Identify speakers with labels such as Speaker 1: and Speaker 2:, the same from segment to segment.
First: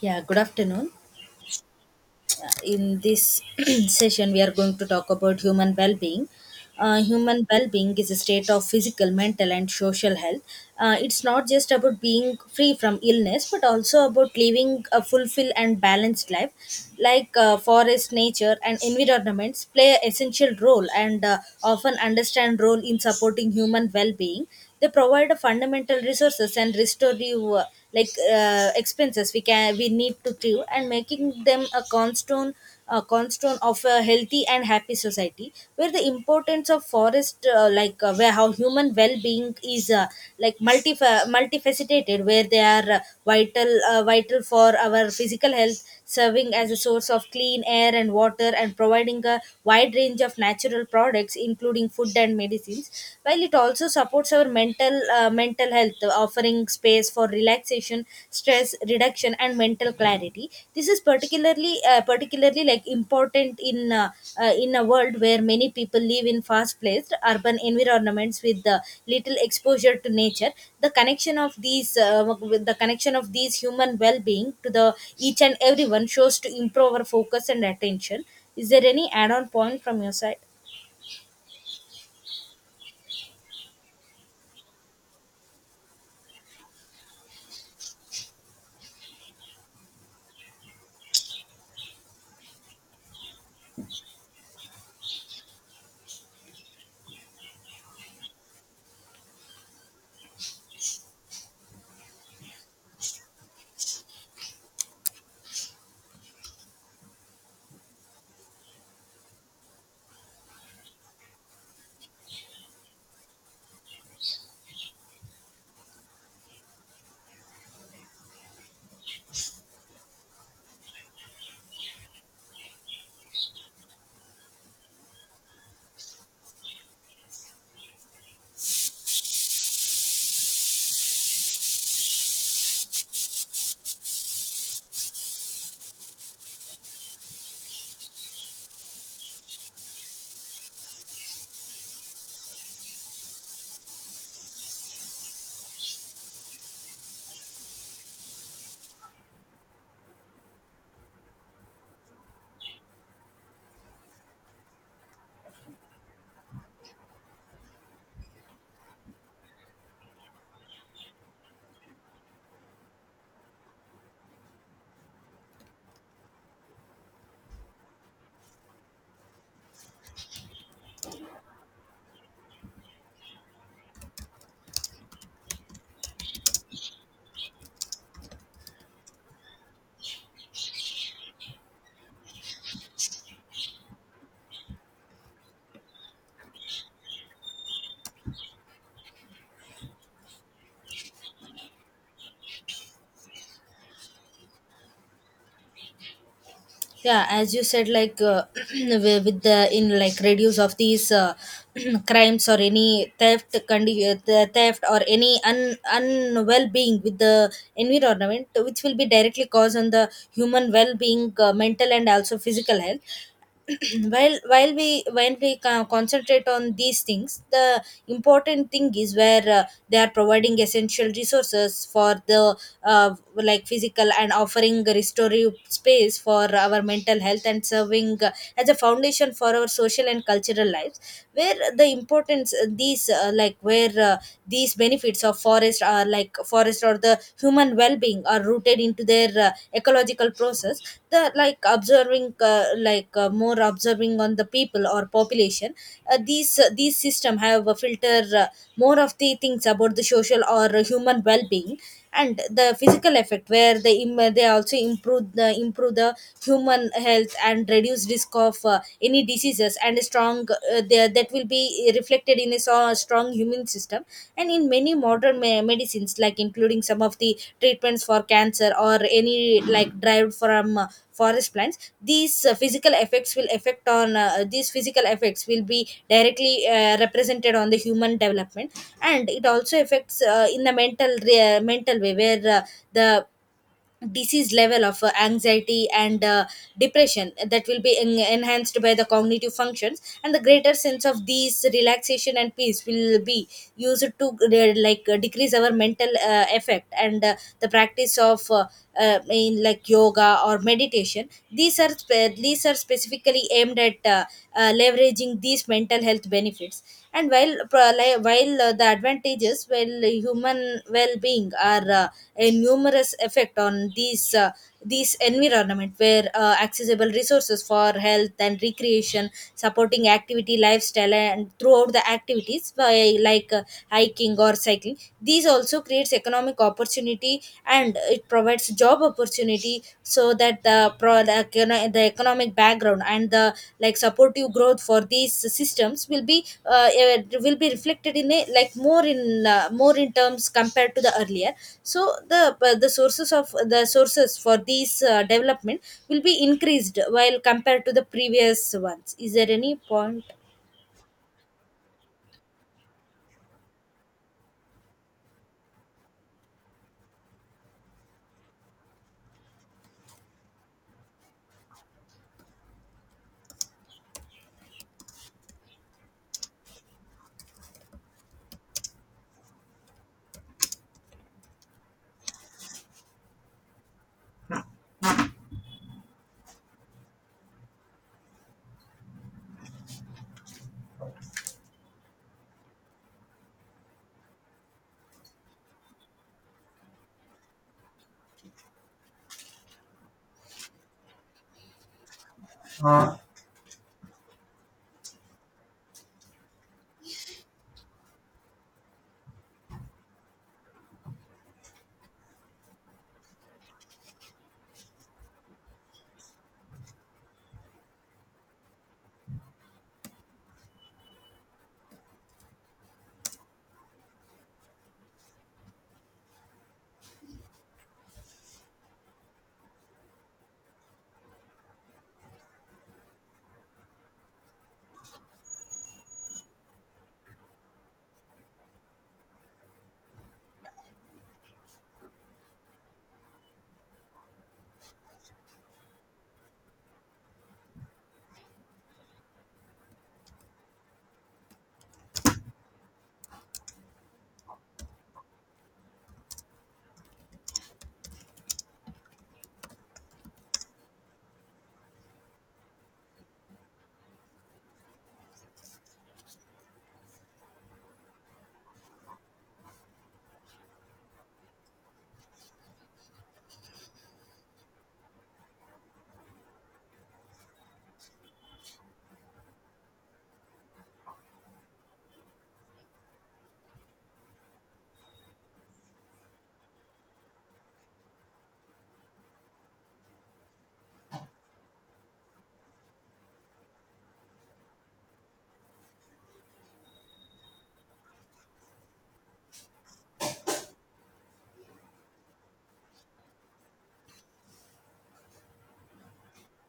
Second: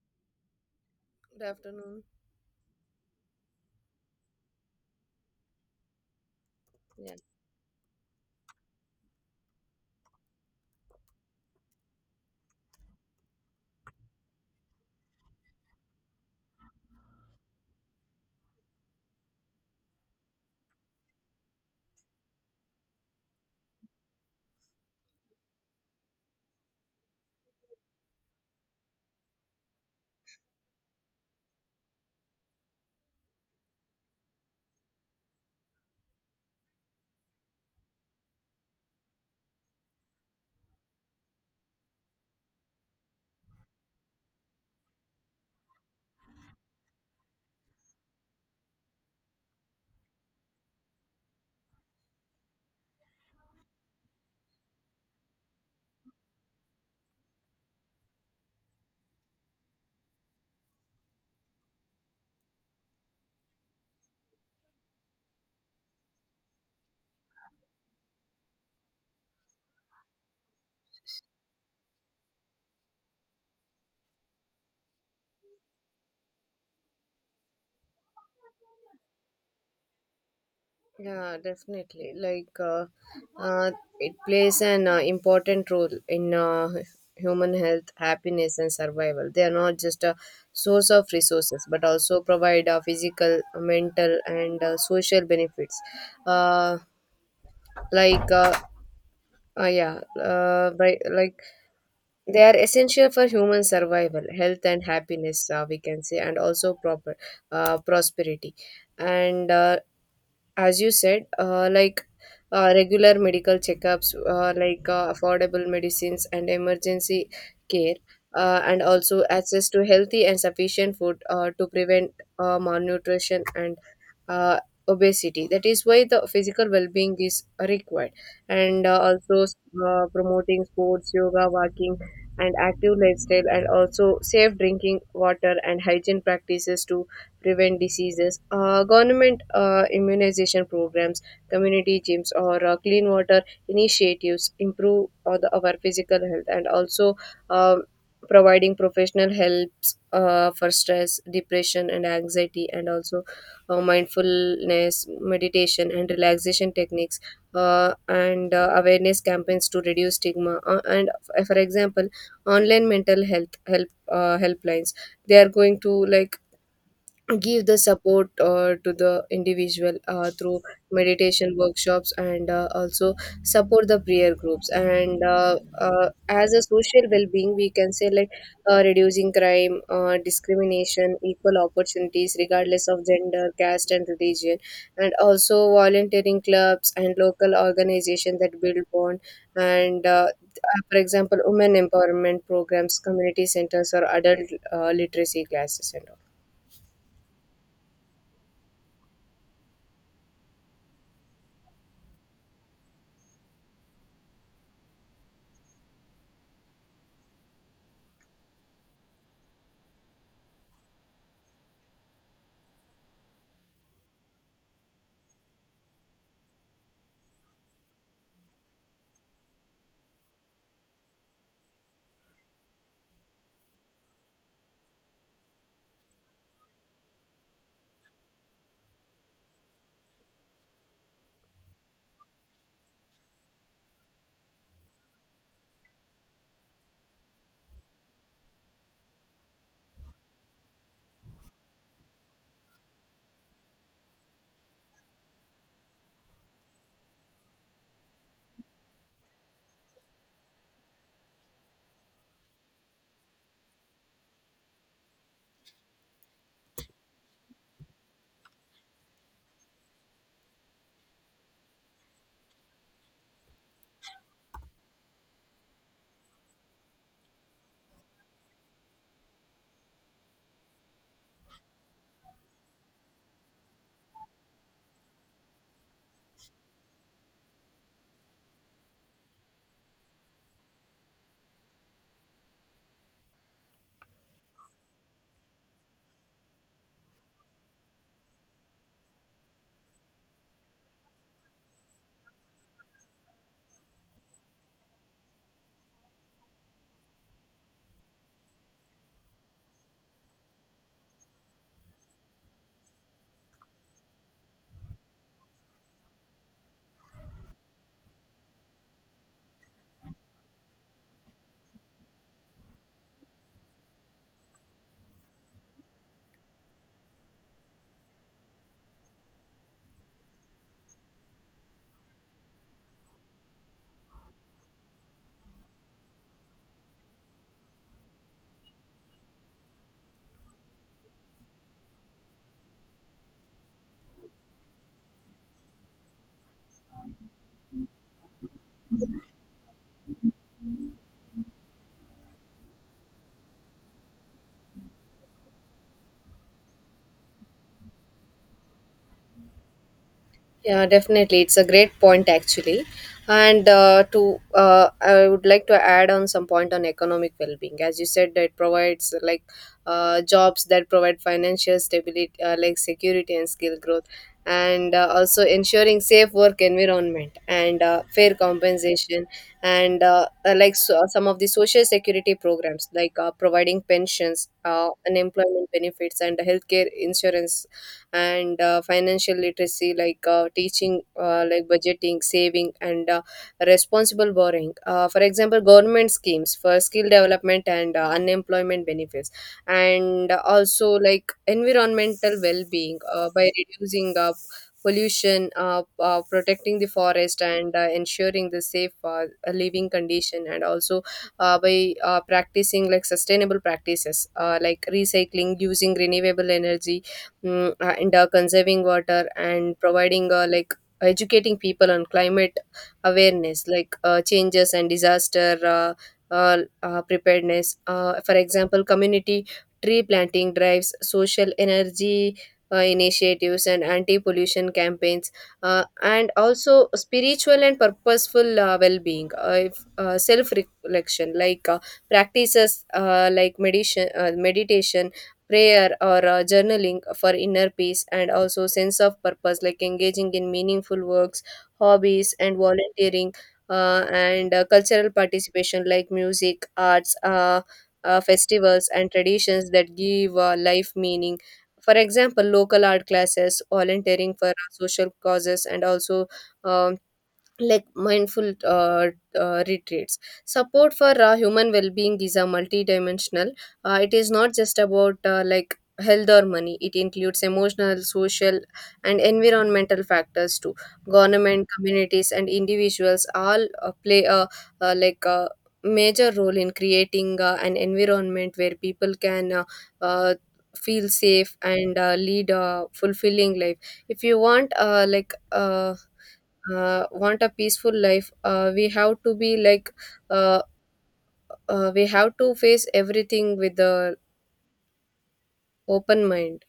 Speaker 1: Yeah, good afternoon.
Speaker 2: Good afternoon.
Speaker 1: In this session, we are going to talk about human well being.
Speaker 2: Yeah.
Speaker 1: Human well being is a state of physical, mental, and social health. It's not just about being free from illness, but also about living a fulfilled and balanced life. Like forest, nature, and environments play an essential role and often understand role in supporting human well being. They provide a fundamental resources and restorative like expenses we can we need to do, and making them a cornerstone of a healthy and happy society, where the importance of forest like where how human well-being is like multifaceted where they are vital, vital for our physical health, serving as a source of clean air and water, and providing a wide range of natural products including food and medicines, while it also supports our mental, mental health, offering space for relaxation, stress reduction, and mental clarity. This is particularly, particularly like important in, in a world where many people live in fast paced urban environments with little exposure to nature. The connection of these uh, with the connection of these human well being to the each and everyone shows to improve our focus and attention. Is there any add on point from your side?
Speaker 2: Yeah, definitely. Uh, it plays an important role in human health, happiness, and survival. They are not just a source of resources, but also provide physical, mental, and social benefits. Uh, like, yeah, by, like They are essential for human survival, health, and happiness. We can say, and also proper prosperity. And as you said, regular medical checkups, affordable medicines and emergency care, and also access to healthy and sufficient food to prevent malnutrition and uh, obesity. That is why the physical well-being is required, and also promoting sports, yoga, walking, and active lifestyle, and also safe drinking water and hygiene practices to prevent diseases. Government immunization programs, community gyms, or clean water initiatives improve our physical health, and also um, providing professional helps for stress, depression, and anxiety, and also mindfulness, meditation, and relaxation techniques. And awareness campaigns to reduce stigma and for example online mental health help helplines, they are going to, like, give the support to the individual through meditation workshops, and also support the prayer groups. And as a social well-being we can say, like, reducing crime, discrimination, equal opportunities regardless of gender, caste, and religion, and also volunteering clubs and local organizations that build bond. And for example, women empowerment programs, community centers, or adult literacy classes and all.
Speaker 1: Yeah, as you said, like with the in like reduce of these crimes or any theft condi- the theft, or any un, un well-being with the environment, which will be directly caused on the human well-being, mental and also physical health. While we when we co- concentrate on these things, the important thing is where they are providing essential resources for the like physical, and offering restorative space for our mental health, and serving as a foundation for our social and cultural lives, where the importance these like where these benefits of forest are, like forest interest or the human well-being, are rooted into their ecological process. The like observing like more observing on the people or population, these system have a filter, more of the things about the social or human well-being. And the physical effect where they also improve the human health and reduce risk of any diseases, and a strong there that will be reflected in a strong human system. And in many modern medicines, like including some of the treatments for cancer or any, like derived from forest plants, these physical effects will affect on these physical effects will be directly represented on the human development. And it also affects in the mental, mental way, where the disease level of anxiety and depression, that will be enhanced by the cognitive functions, and the greater sense of these relaxation and peace will be used to like decrease our mental effect. And the practice of in like yoga or meditation, these are these are specifically aimed at leveraging these mental health benefits. And while while the advantages well human well-being are a numerous effect on these environment, where accessible resources for health and recreation, supporting activity lifestyle, and throughout the activities by like hiking or cycling, these also creates economic opportunity, and it provides job opportunity, so that the the economic background and the like supportive growth for these systems will be will be reflected in a like more in, more in terms compared to the earlier. So the sources of the sources for these development will be increased while compared to the previous ones. Is there any point?
Speaker 2: Yeah, definitely. It's a great point, actually. And to I would like to add on some point on economic well-being. As you said, that provides jobs that provide financial stability, security and skill growth, and also ensuring safe work environment and fair compensation, and so, some of the social security programs, like, providing pensions, unemployment benefits, and healthcare insurance, and financial literacy, like, teaching, budgeting, saving, and responsible borrowing. For example, government schemes for skill development and unemployment benefits, and also like environmental well-being by reducing pollution, protecting the forest, and ensuring the safe living condition, and also by practicing like sustainable practices, like recycling, using renewable energy, and conserving water, and providing educating people on climate awareness, changes and disaster uh, preparedness. For example, community tree planting drives, social energy initiatives, and anti-pollution campaigns, and also spiritual and purposeful well-being. If, self-reflection, practices, meditation, meditation, prayer, or journaling for inner peace, and also sense of purpose, like engaging in meaningful works, hobbies, and volunteering, and cultural participation, like music, arts, festivals, and traditions that give life meaning. For example, local art classes, volunteering for social causes, and also um, mindful retreats. Support for human well-being is a multidimensional. It is not just about health or money. It includes emotional, social, and environmental factors too. Government, communities, and individuals all play a uh, like a major role in creating an environment where people can uh, feel safe and lead a fulfilling life. If you want, want a peaceful life, we have to be, like, uh, we have to face everything with the open mind.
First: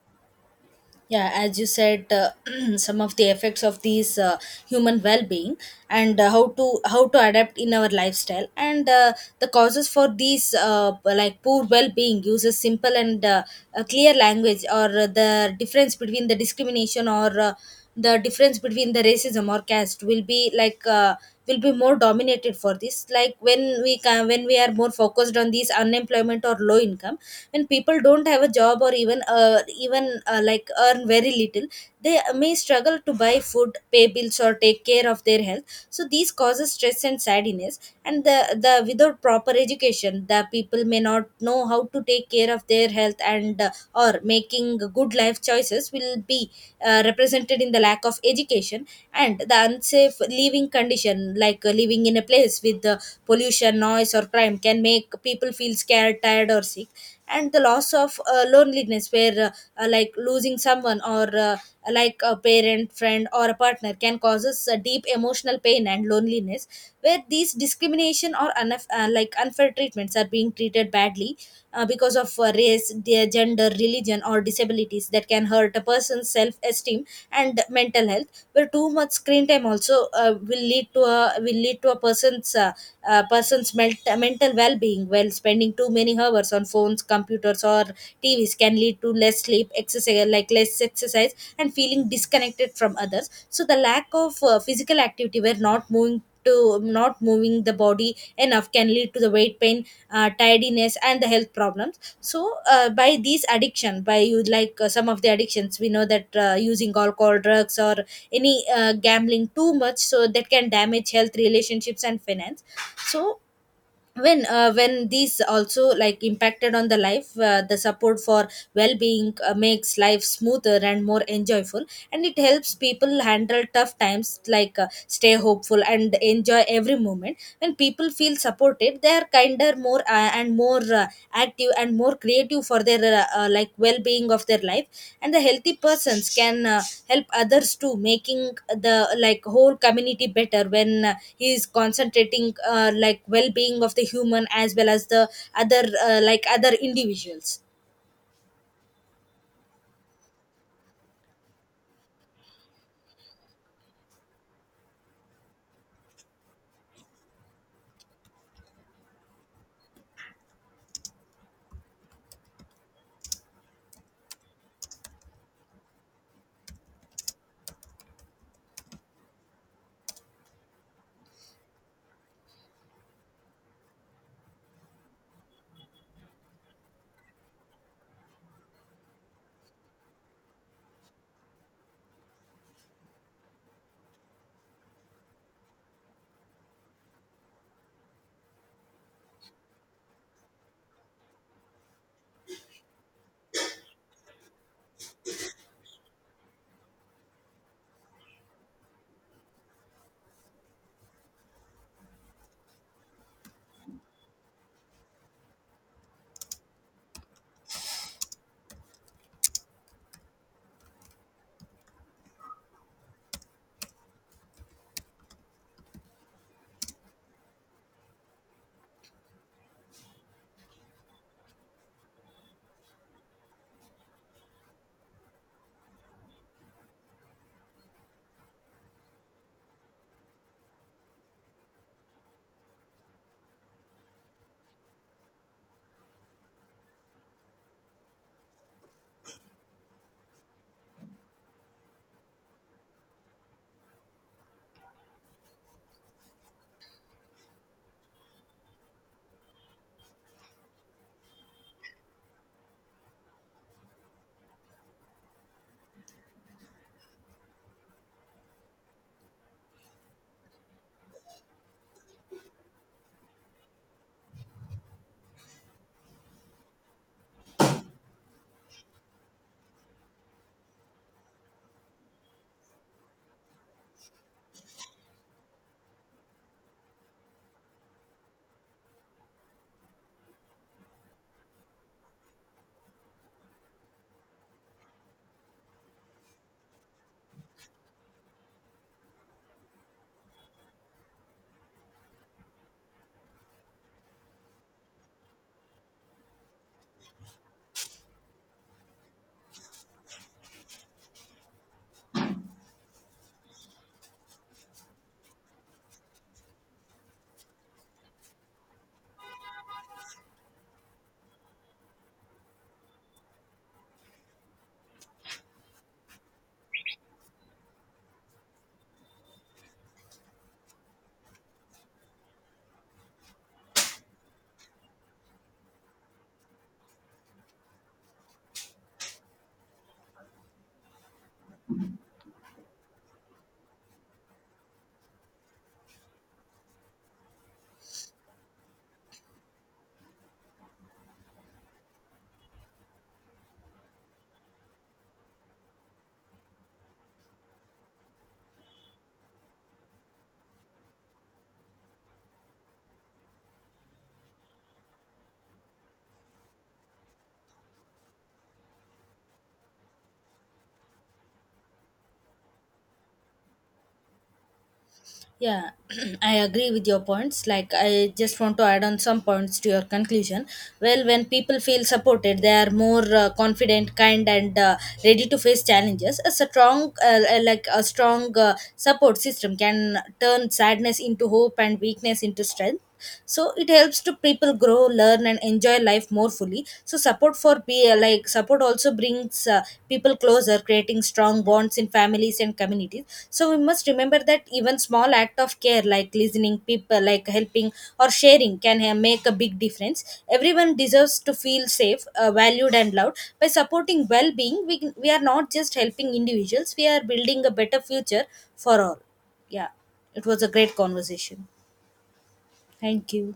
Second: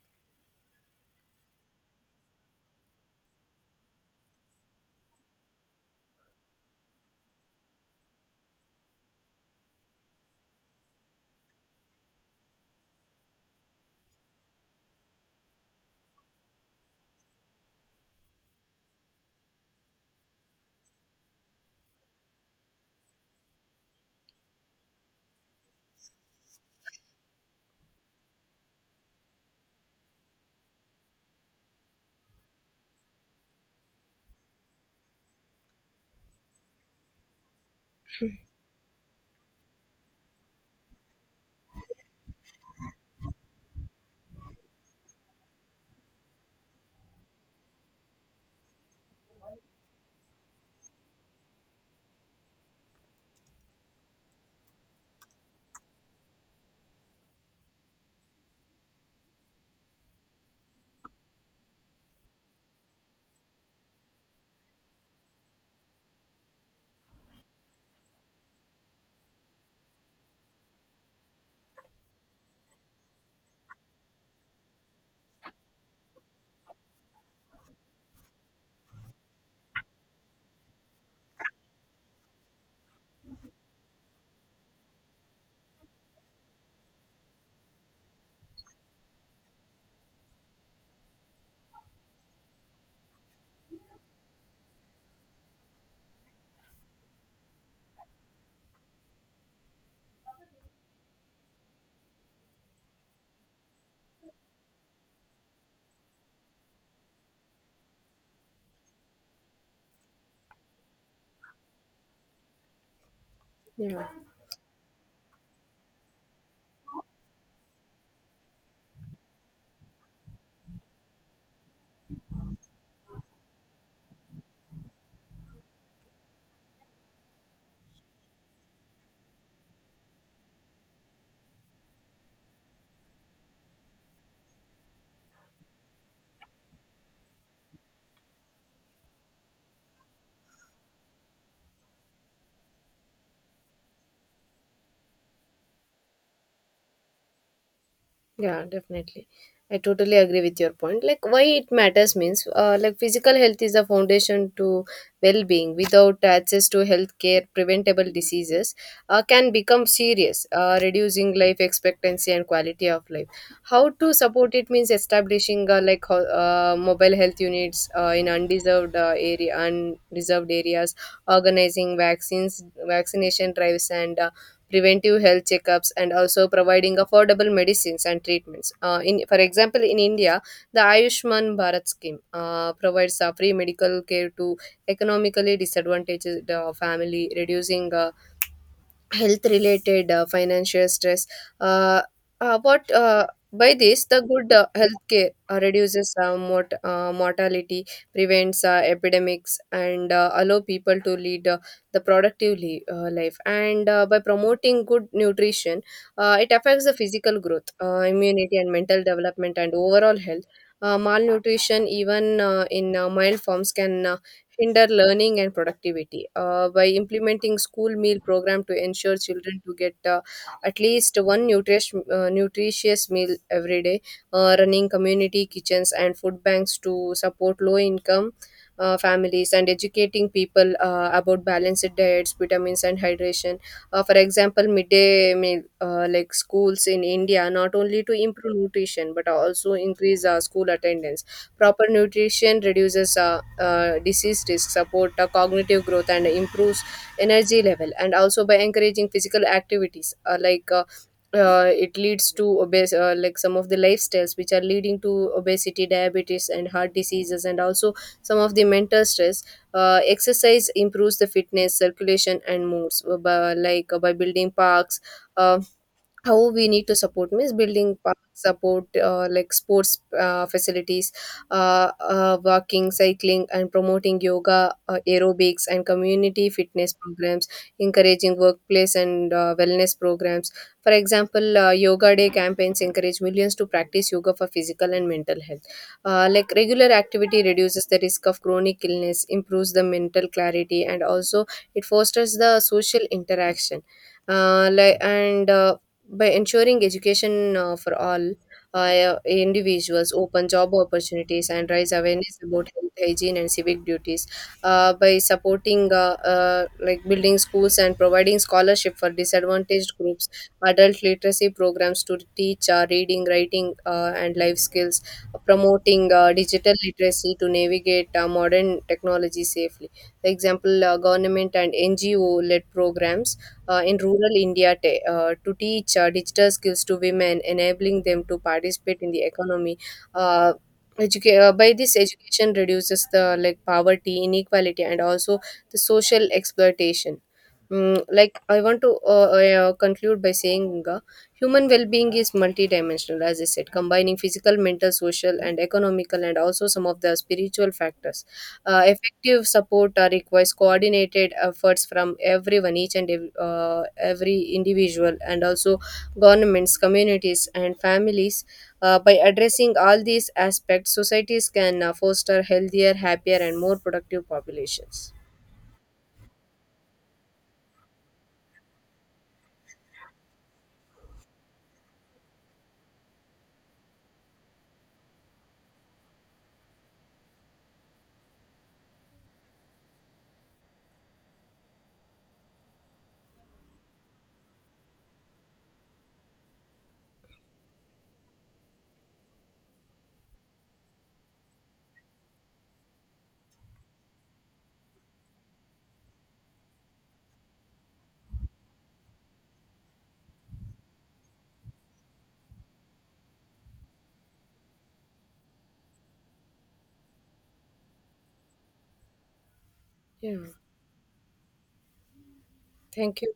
Speaker 1: Yeah, as you said, some of the effects of these human well-being, and how to adapt in our lifestyle, and the causes for these like poor well-being uses simple and a clear language, or the difference between the discrimination, or the difference between the racism or caste, will be like will be more dominated for this. Like when we are more focused on these unemployment or low income, when people don't have a job, or even like earn very little, they may struggle to buy food, pay bills, or take care of their health. So these causes stress and sadness. And the without proper education, the people may not know how to take care of their health, and or making good life choices will be represented in the lack of education. And the unsafe living condition, like living in a place with pollution, noise, or crime can make people feel scared, tired, or sick. And the loss of loneliness, where like losing someone, or like a parent, friend, or a partner, can cause us a deep emotional pain and loneliness. Where these discrimination, or like unfair treatments, are being treated badly because of race, their gender, religion, or disabilities, that can hurt a person's self-esteem and mental health. But too much screen time also will lead to a person's mental well-being. While spending too many hours on phones, computers, or TVs can lead to less sleep, exercise like less exercise, and feeling disconnected from others. So the lack of physical activity, where not moving the body enough can lead to the weight pain, tiredness, and the health problems. So by these addiction by you like some of the addictions we know, that using alcohol, drugs, or any gambling too much, so that can damage health, relationships, and finance. So
Speaker 2: Yeah.
Speaker 1: when these also like impacted on the life, the support for well-being makes life smoother and more enjoyable, and it helps people handle tough times, like stay hopeful and enjoy every moment. When people feel supported, they are kinder, more active, and more creative for their like well-being of their life. And the healthy persons can help others too, making the like whole community better, when he is concentrating like well-being of the human as well as the other like other individuals.
Speaker 2: Yeah, definitely. I totally agree with your point. Like, why it matters means, like, physical health is the foundation to well being. Without access to health care, preventable diseases can become serious, reducing life expectancy and quality of life. How to support it means establishing mobile health units in undeserved undeserved areas, organizing vaccines, vaccination drives, and preventive health checkups, and also providing affordable medicines and treatments in for example in India, the Ayushman Bharat scheme provides free medical care to economically disadvantaged family, reducing health related financial stress. Uh, what by this, the good health care reduces mortality, prevents epidemics, and allow people to lead the life. And by promoting good nutrition, it affects the physical growth, immunity, and mental development, and overall health. Malnutrition, even in mild forms, can hinder learning and productivity. By implementing school meal program to ensure children to get at least one nutritious nutritious meal every day, running community kitchens and food banks to support low income families, and educating people about balanced diets, vitamins, and hydration. For example, midday meal, schools in India, not only to improve nutrition but also increase school attendance. Proper nutrition reduces disease risk, support cognitive growth, and improves energy level. And also by encouraging physical activities, it leads to obese, like some of the lifestyles which are leading to obesity, diabetes, and heart diseases, and also some of the mental stress. Exercise improves the fitness, circulation, and moods by building parks. Uh, how we need to support means building parks, support sports facilities, walking, cycling, and promoting yoga, aerobics, and community fitness programs, encouraging workplace and wellness programs. For example, yoga day campaigns encourage millions to practice yoga for physical and mental health. Regular activity reduces the risk of chronic illness, improves the mental clarity, and also it fosters the social interaction. Like and by ensuring education for all individuals, open job opportunities, and raise awareness about health, hygiene, and civic duties. By supporting, building schools and providing scholarship for disadvantaged groups, adult literacy programs to teach reading, writing, and life skills, promoting digital literacy to navigate modern technology safely. For example, government and NGO led programs in rural India, to teach digital skills to women, enabling them to participate in the economy. Uh, by this, education reduces the like poverty, inequality, and also the social exploitation. Mm, like, I want to yeah, conclude by saying, human well-being is multidimensional, as I said, combining physical, mental, social, and economical, and also some of the spiritual factors. Effective support requires coordinated efforts from everyone, each and every individual, and also governments, communities, and families. By addressing all these aspects, societies can foster healthier, happier, and more productive populations.
Speaker 1: Yeah. I agree with your points. Like, I just want to add on some points to your conclusion. Well, when people feel supported, they are more confident, kind, and ready to face challenges. A strong, like a strong support system can turn sadness into hope, and weakness into strength. So it helps to people grow, learn, and enjoy life more fully. So support for be like support also brings people closer, creating strong bonds in families and communities. So we must remember that even small act of care, like listening people, like helping or sharing, can make a big difference. Everyone deserves to feel safe, valued, and loved. By supporting well-being, we are not just helping individuals, we are building a better future for all. Yeah, it
Speaker 2: Yeah,
Speaker 1: was a great conversation. Thank
Speaker 2: thank you.
Speaker 1: you.